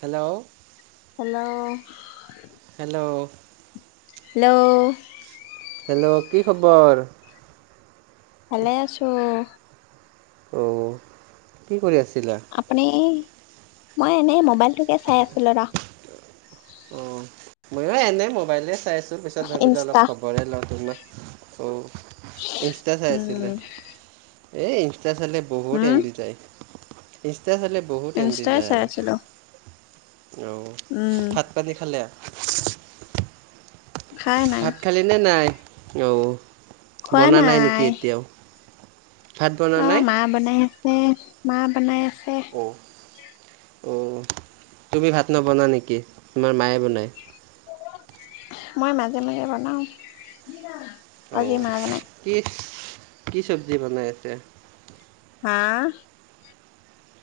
Hello hello hello hello hello কি খবৰ? ভালে আছো। অ কি কৰি আছ আপুনি? মই এনেই মোবাইলটোকে চাই আছিলো ৰ'। অ ময়ো এনে মোবাইলে চাই পিছত ভাবিলে অলপ ইনষ্টা খবৰে লওঁ তোমাৰ, অ', ইনষ্টা চাই আছিলে? উম এই ইনষ্টা চালে বহুত উম এম বি যায়। ইচ ষ্টা চালে বহুত এম বি ইনষ্টাই চাই যায়। আছিলো হেলো উম ভাত পানী খালে? খাই নাই ভাত খালি নে নাই? অ', বনা নাই নেকি এতিয়াও? ভাত বনা অ নাই মা বনাই এ মা বনাই আছ এ [unintelligible] অঁ তুমি ভাত নবনা নেকি তোমাৰ মায়ে বনায় মই মাজে মাজে বনাও আজি অ' মা বনাই কি কি চব্জি বনাই আছে। হা?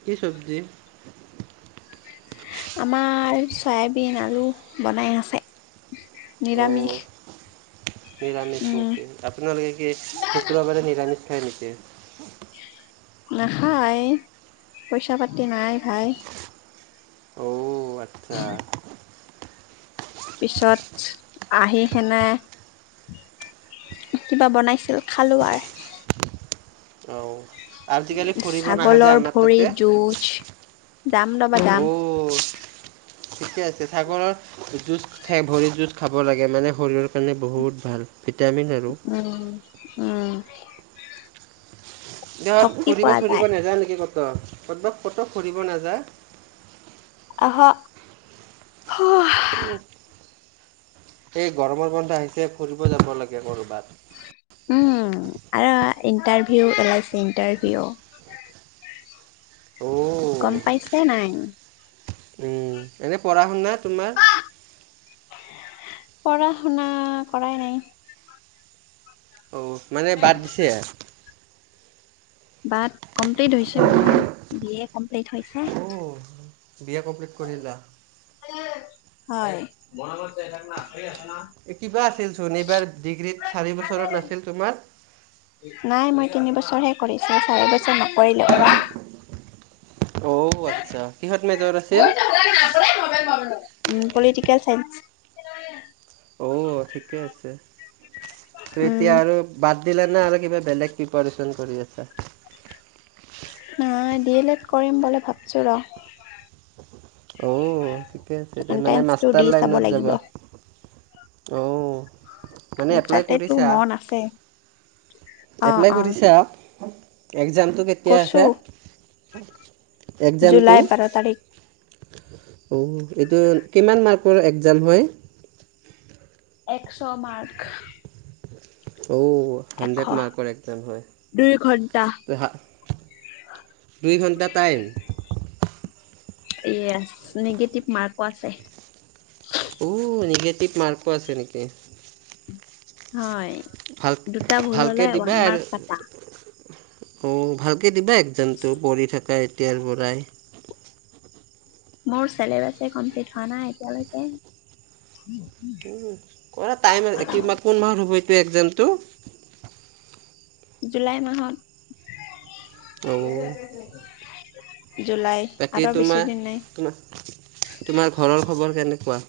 কি চবজি। আমাৰ চয়াবিন আলু বনাই আছে। অ' নিৰামিষ নিৰামিষ উম নেকি, আপোনালোকে কি শুক্ৰবাৰে নিৰামিষ হয় নেকি। নাখায়, পইচা পাতি নাই ভাই। আ পিছত আহি সেনে কিবা বনাইছিল খালো আৰু। অ' আজিকালি ফুৰিব নাহা যে ছাগলৰ আমাৰ তাতে? ভৰিত যুঁজ যাম ৰ'বা যাম। অ' ঠিকে আছে, ছাগলৰ জুজ খাই ভৰি জুজ খাব লাগে মানে শৰীৰৰ কাৰণে বহুত ভাল। ভিটামিন আৰু। উম উম জাত শক্তি ঘূৰিব পোৱা চোৰিব যায় নাযায় নেকি ক'তবা - ক'তবা ফুৰিব নাযা। আহা [unintelligible] এই গৰমৰ বন্ধ আহিছে ফুৰিব যাব লাগে কৰ'বাত। উম আৰু ইণ্টাৰভিউ পেলাইছে ইণ্টাৰভিউ। অ' এ নাই। উম, এনে পঢ়া শুনা, তোমাৰ। পঢ়া শুনা কৰাই নাই। অ' মানে বাদ দিছে। বাট কমপ্লিট হৈছে মৰ, বি য়ে। কমপ্লিট হৈছে। অ' বি এ কমপ্লিট কৰিলা। হয়। কিবা আছিল চোন, এইবাৰ ডিগ্ৰীত চাৰি বছৰত নাছিল তোমাৰ। নাই মই তিনি বছৰহে কৰিছোঁ, চাৰি বছৰ নকৰিলো ৰ'বা। আচচা [unintelligible] উম পলিটিকেল চাইনচ। অ' ঠিকে আছে। ত উম এতিয়া আৰু বাদ দিলা নে আৰু কিবা বেলেগ প্ৰিপাৰ্যন কৰি আছা নাই ডি এল এড কৰিম বুলি ভাবিছো ৰ অ' ঠিকে আছে এতি মানে এন্ট্ৰেন্সটো দি মাষ্টাৰ চাব লাইনত লাগিব যাবা অঁ মানে এপ্লাই তাতে তোৰ কৰিছা মন আছে অ এপ্লাই অ কৰিছো আৰু এক্জামটো কেতিয়া কৰছো আছে এক্জামটো জুলাই বাৰ তাৰিখ [inaudible] অঁ এইটো কিমান মাৰ্কৰ একজাম হয় একশ মাৰ্ক অঁ এশ হাণ্ড্ৰেড মাৰ্কৰ একজাম দুই ঘন্টা হয়া দুই ঘণ্টা টাইম এয়া নিগেটিভ মাৰ্কো আছে অ নিগেটিভ মাৰ্কো আছে নেকি হয় ভাল দুটা ভুল ভালকে হলে দিবা আৰু ওৱানমাৰ্ক কটা অ ভাল দিবা একজতো পৰি থকা তোৰ বৰাই মোৰ চবাছে কমপ্লিট হোৱা নাই এতিয়ালৈকে কৰা টাইমিবা কোন মাহ হ'ব পে' একগ্জামটো জুলাই মাহত অ' জুলাই বাকী আৰু বেছি তোমাৰ দিন নাই তোমাৰ ঘৰৰ খবৰ কেনেকুৱা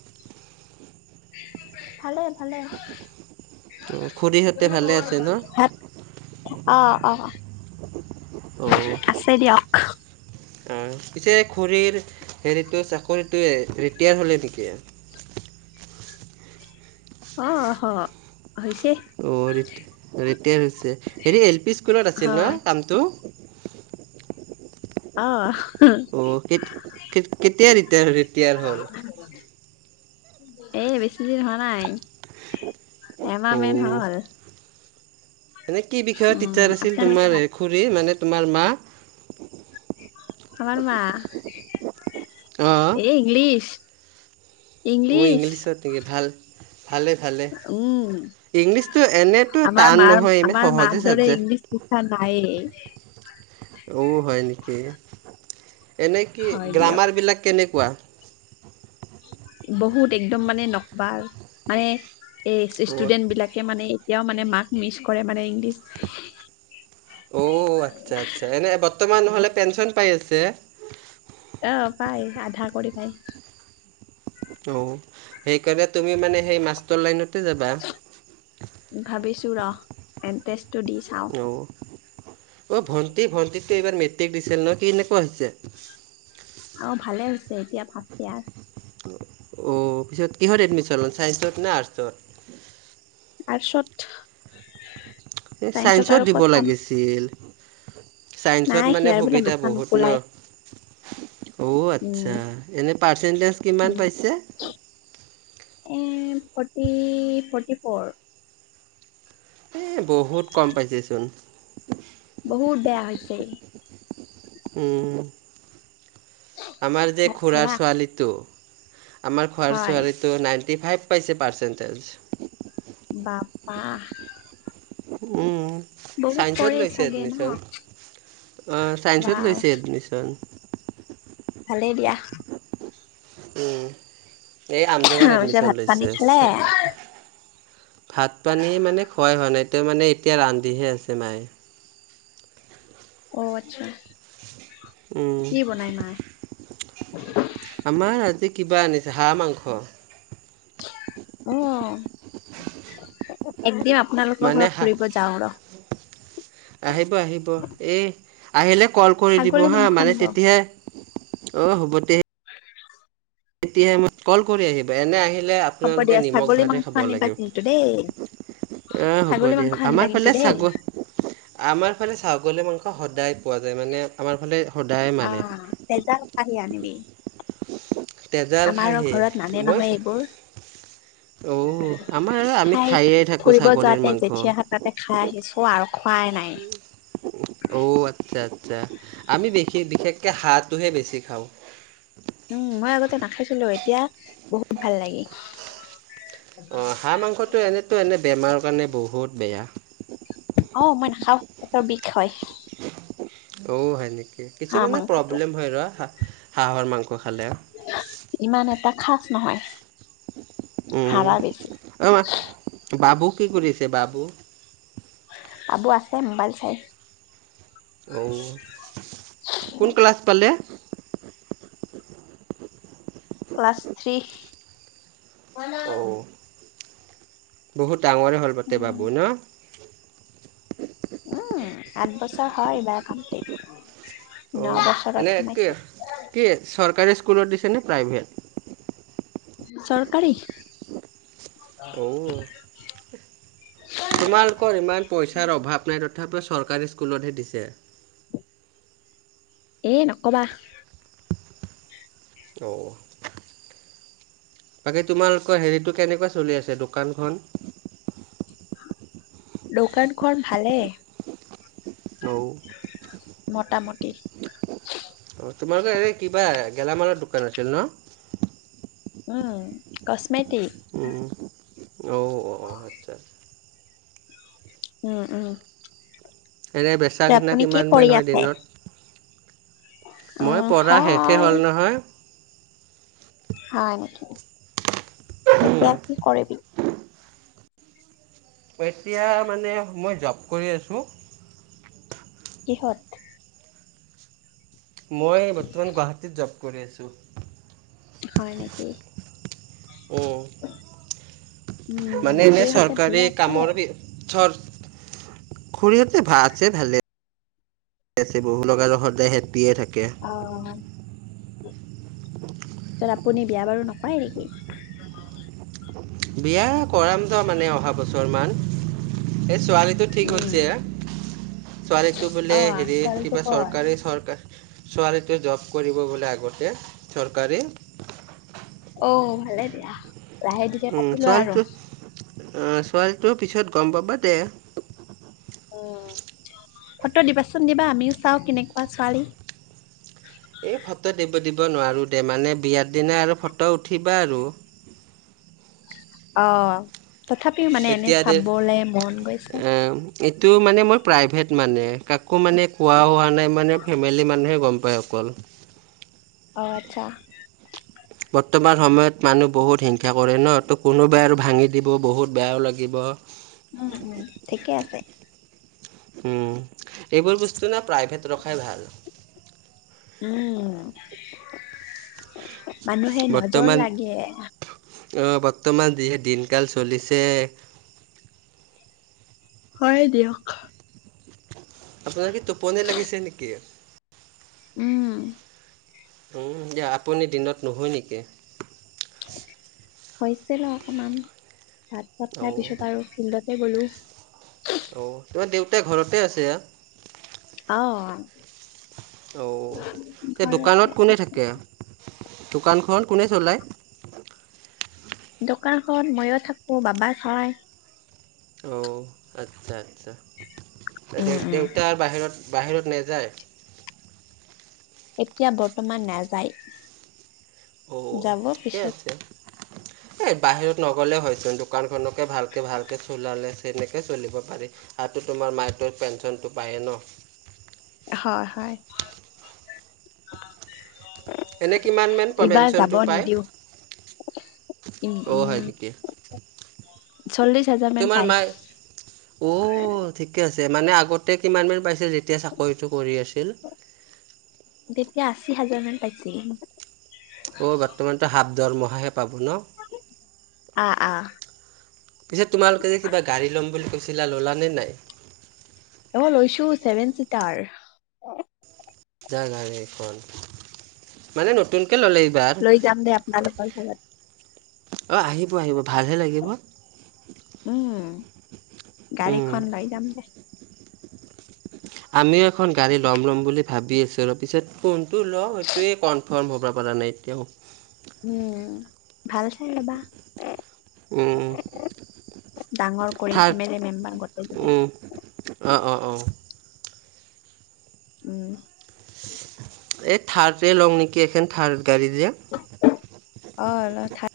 ভালে ভালে অ খুৰীহঁতে ভালে আছে ন ভাত অ অ অ' আছে দিয়ক পিছে খডুৰীৰ হেৰিটো চাকৰিটোৱে ৰিটায়াৰ হ'লে নেকি অহ অ ৰিটাৰ হৈছে হেৰি এল পি স্কুলত হ আছিল ন কামটো [inaudible] অ অ কে কেতিয়া তেয়া ডঙ এ বেছিদিন হোৱা নাই এম মেন হাল এনেে কি বিষয়ত টিচাৰ আছিল আপোনালোকে তোমাৰ ভাত খুৰী মানে। তোমাৰ মা। আমাৰ মা অ এ ইংলিছ। অ ইংলিছ ইংলিছত নেকি ভাল হয়। উম ইংলিছটো এনেতো আমাৰ টান মাৰ নহয় ইমান আমাৰ মাৰ সহজে দৰে চাবজেক্ট ইংলিছ শিক্ষা নায়ে হয় নেকি। এনেই কি হয় দিয়ক গ্ৰামাৰবিলাক কেনেকুৱা। বহুত একদম মানে নকবাৰ মানে। এ অ ষ্টুডেন্ট বিলাকে মানে। এতিয়াও মানে মাক্ মিচ কৰে মানে ইংলিছ। অ আচ্ছা আচ্ছা এনে। বৰ্তমান নহ'লে পেঞ্চন পাই আছে। অ পাই আধা কৰি পাই। অঁ সেইকাৰণে তুমি মানে সেই মাষ্টৰ লাইনতে যাবা। ভাবিছো ৰ এ টো দি চাওঁ হয়। অ' ভণ্টি ভণ্টি এইবাৰ মেট্ৰিক দিছে নয় কি এনেকুৱা হৈছে। অ ভালে হৈছে এতিয়া ফাৰ ইয়াৰ। অঁ পিছত কিহত এডমিশ্যন ল'ম ছায়েন্সত নে আৰ্টছত। আৰ্টছত এই চাইন্সত আৰু দিব ক'ত পাম লাগিছিল। ছাইন্সত নাই মানে সিয়াৰ বোলে সুবিধা মাথা বহুত ন নোকোলাই অ' উম আচ্ছা এনেই পাৰ্চেণ্টেজ কিমান উম, পাইছে। এ ফৰ্টি ফৰ্টি ফ'ৰ। এই বহুত কম পাইছেচোন। [inaudible] বহুত বেয়া হৈছে। উ, আমাৰ যে ভাত খুৰাৰ খালা ছোৱালীটো। আাৰ খোৱাৰ হয় ছোৱালীটোো নাইন। থৰ্টি ফাইভ পইচা পাৰ্চেণ্টেজ। বাপ্পা। উম। চাইন্সত লৈছে চাগে এডমিশন ন বা চাইন্ঞ্চত লৈছে এডমিশন ভালেই দিয়া উম এই আমজগাত তাৰপিছত এডমিশন ভাত পানী লৈছে খালে ভাত পানী মানে খুৱাই হোৱা নাই এতিয়া মানে এতিয়া ৰান্ধিহে আছে মায়ে অ আচ্ছা উ কি বনাই মায়ে [unintelligible] আমাৰ আজি কিবা আনিছে হাহমাংখ অ একদম আপোনালোকৰ মানে ঘৰত হা ফুৰিব যাওঁ ৰ আহিব আহিব এই আহিলে কল কৰি দিব ছাগলী হা মাংস মানে আনিব তেতিয়াহে অঁ হ'ব দে তেতিয়াহে মই কল কৰি আহিবা এনে আহি হ'ব আপোনালোকে দিয়া নিমখ ছাগলী ভাত মাংস খাব আনিবা লাগি কিন্তু দেই উম হ'ব ছাগলী দে মাংস আনিবা আমাৰ কিন্তু ফালে দেই আমাৰ ফালে ছাগলী মাংস সদায় পোৱা যায় মানে আমাৰ ফালে সদায় অ মাৰে তেজাৰ খাহি আনিবি তেজাল আমাৰো খাহী ঘৰত নানে মই নহয় এইবোৰ অ আমাৰ আমি সেই খায়ে থাকো ফুৰিব ছাগলীৰ যোৱাতে মাংস জেঠিয অহাৰ তাতে খাই আহিছো আৰু খোৱাই নাই অ আচ্ছা যে আমি বেশী বিশেষ মানে হাঁহটোহে বেছি খাওঁ এ নাখাইছিলো এতিয়া বহুত ভাল লাগে অ হাঁহ মাংসটো এনেতু এনে বেমাৰৰ কাৰণে বহুত বেয়া অ মই নখাওঁ পিছৰ বিষ হয় অ' হয় নেকি কিছুমানৰ হাঁহ মানে মাংসটো। প্ৰব্লেম হৈ ৰ হাঁহৰ মাংস খালে খাছ নহয় উম হাৰা বেছি। অম বাবু কি কৰি‌ আছে বাবু আাবু আছে মোবাইল চাই অ কোন ক্লাছ পালে ক্লাছ থ্ৰী অঁ বহুত ডাঙৰে হ'ল পাতে উম, বাবু ন উম আঠ বছৰ হয় এইবাৰ কমপ্লিট ন অ বছৰত এনে কি সোমাইছে। কি চৰকাৰী স্কুলত দিছেনে প্ৰাইভেট চৰকাৰী অ তোমালোকৰ ইমান পইচাৰ অভাৱ নাই তথাপি তথাপিও চৰকাৰী স্কুলতহে দিছে এ নকবা অঁ বাকী তোমালোকৰ হেৰিটো কেনেকুৱা চলি আছে দোকানখন দোকান খন ভালে অ মোটামুটি তোমালোকৰ এনে কিবা গেলামালৰ দোকান আছিল ন উম কচমেটিক উম অঁ অ আচ্ছা আচ্ছা উম উম এনে বেচা কিনা আপুনি কি কিমান মেন পঢ়ি হয় আছে? দিনত মই উম পঢ়া শেষেই হয় হ'ল নহয় হয় নেকি এতিয়া কি কৰিবি এতিয়া মানে মই জব কৰি আছোঁ কিহত মই বৰ্তমান গুৱাহাটীত জব কৰি আছোঁ হয় নেকি অ' উম মানে এনে খুৰীহঁতে চৰকাৰী ভালে আছে কামৰ চৰ খুৰিহঁতে আছে ভালেছে বহু লগা লগ হতিয়ে থাকে [unintelligible] থাকে অ ছাৰ আপুনি বিয়া বাৰু নকৰে নেকি? বিয়া কৰাম ত' মানে অহা বছৰ মান এ ছোৱালীটো ঠিক উম হৈছে ছোৱালীটো বোলে অ হেৰি ছোৱালীটো কিবা কৰ চৰকাৰী চৰকাৰ ছোৱালীটোৱে জব কৰিব বোলে আগতে চৰকাৰী। অ', ভালে দিয়া। লাহে ধীৰে উম পাতি লোৱা আৰু ছোৱালীটো ছোৱালীটোৰ পিছত গম পাবা দে। উ ফটো দিবাচোন দিবা আমিও চাও কেনেকুৱা ছোৱালী। এই ফটো দিব দিম। নোৱাৰোঁ দে বিয়াৰ দিন আৰু ফটো উঠিবা আৰু। অ', তথাপিও মানে এনে এতিয়া দে চাবলে মন গৈছে। এ এইটো মানে মই প্ৰাইভেট মানে কাকো মানে কোৱা হোৱা নাই। মানে ফেমিলি মানুহে গম অকল অ আচ্ছা। বৰ্তমান সময়ত মানুহ বহুত হিংসা কৰে ন তো কোনোবাই আৰু ভাঙি দিব বহুত বেয়াও লাগিব। উম উম ঠিকে আছে। এইবোৰ বস্তু ন প্ৰাইভেট ৰখাই ভাল। উম। মানুহে নজৰ বৰ্তমান লাগে। অ বৰ্তমান যিহে দিনকাল চলিছে। হয় দিয়ক। আপোনাৰ কি টোপনি লাগিছে নেকি? উম। উম দিয়া আপুনি দিনত নুশুৱে নেকি? শুইছিলোঁ অকণমান। ভাত চাত খাই অ' পিছত আৰু ফিল্ডত [unintelligible] অ তোমাৰ দেউ তে ঘৰতে আছে। অঁ, অ' তে দোকানত ঘৰতে কোনে আছে। থাকে দোকানখন কোনে চলায়? দোকানখন ময়ো থাকো বাবা চাই। অঁ, আচ্ছা আচ্ছা। উম, উম। দেউতাৰ বাহিৰত। বাহিৰত নে। এতিয়া বৰ্তমান নাযায়। অ যাব ঠিকে পিছত আছে এই বাহিৰত নগ'লে হয়চোন দোকানখনকে ভালকে ভালকৈ চলালে তেনেকৈ চলিব পাৰি আৰুাতো তোমাৰ মায় তৰ পেঞ্চনটো পায়েই ন হয় হয় এনে কিমান মান এইবাৰ যাব পেনশনটো পায়? নিদিও উ অঁ হয় উম নেকি। চল্লিশ হাজাৰ মান তোমাৰ পাই মাই অঁ ঠিকে আছে। মানে আগতে কিমান মান পাইছিল যেতিয়া চাকৰিটো কৰি আছিল? তেতিয়া আশী হাজাৰ মান পাইছিল। অ' বৰ্তমানটো হাব দৰমহাহে পাব ন আ আ পিছে তোমালোকে যে কিবা গাড়ী ল'ম বুলি কৈছিলা ল'লা নে নাই? অঁ লৈছো চেভেন চিটাৰ জা এইখন, মানে নতুন লৈ যাম দে আপোনালোকৰ ঘৰত অঁ আহিব আহিব ভালহে লাগিব [inaudible] উম উম, গাড়ীখন লৈ যাম দে আমিও এখন গাড়ী ল'ম ল'ম বুলি ভাবি আছো আৰু পিছত কোন ল সেইটোৱে ধৰ্ম ভব পৰা নাই এতিয়াও উম ভাল চাই লবা ডাঙৰ কৰি থাৰ ফেমিলি মেম্বাৰ গোটেই যাতে অঁ অঁ অঁ উম [inaudible] এক থাৰে লংনিকি এখন থাৰ্ অঁ অল থাৰ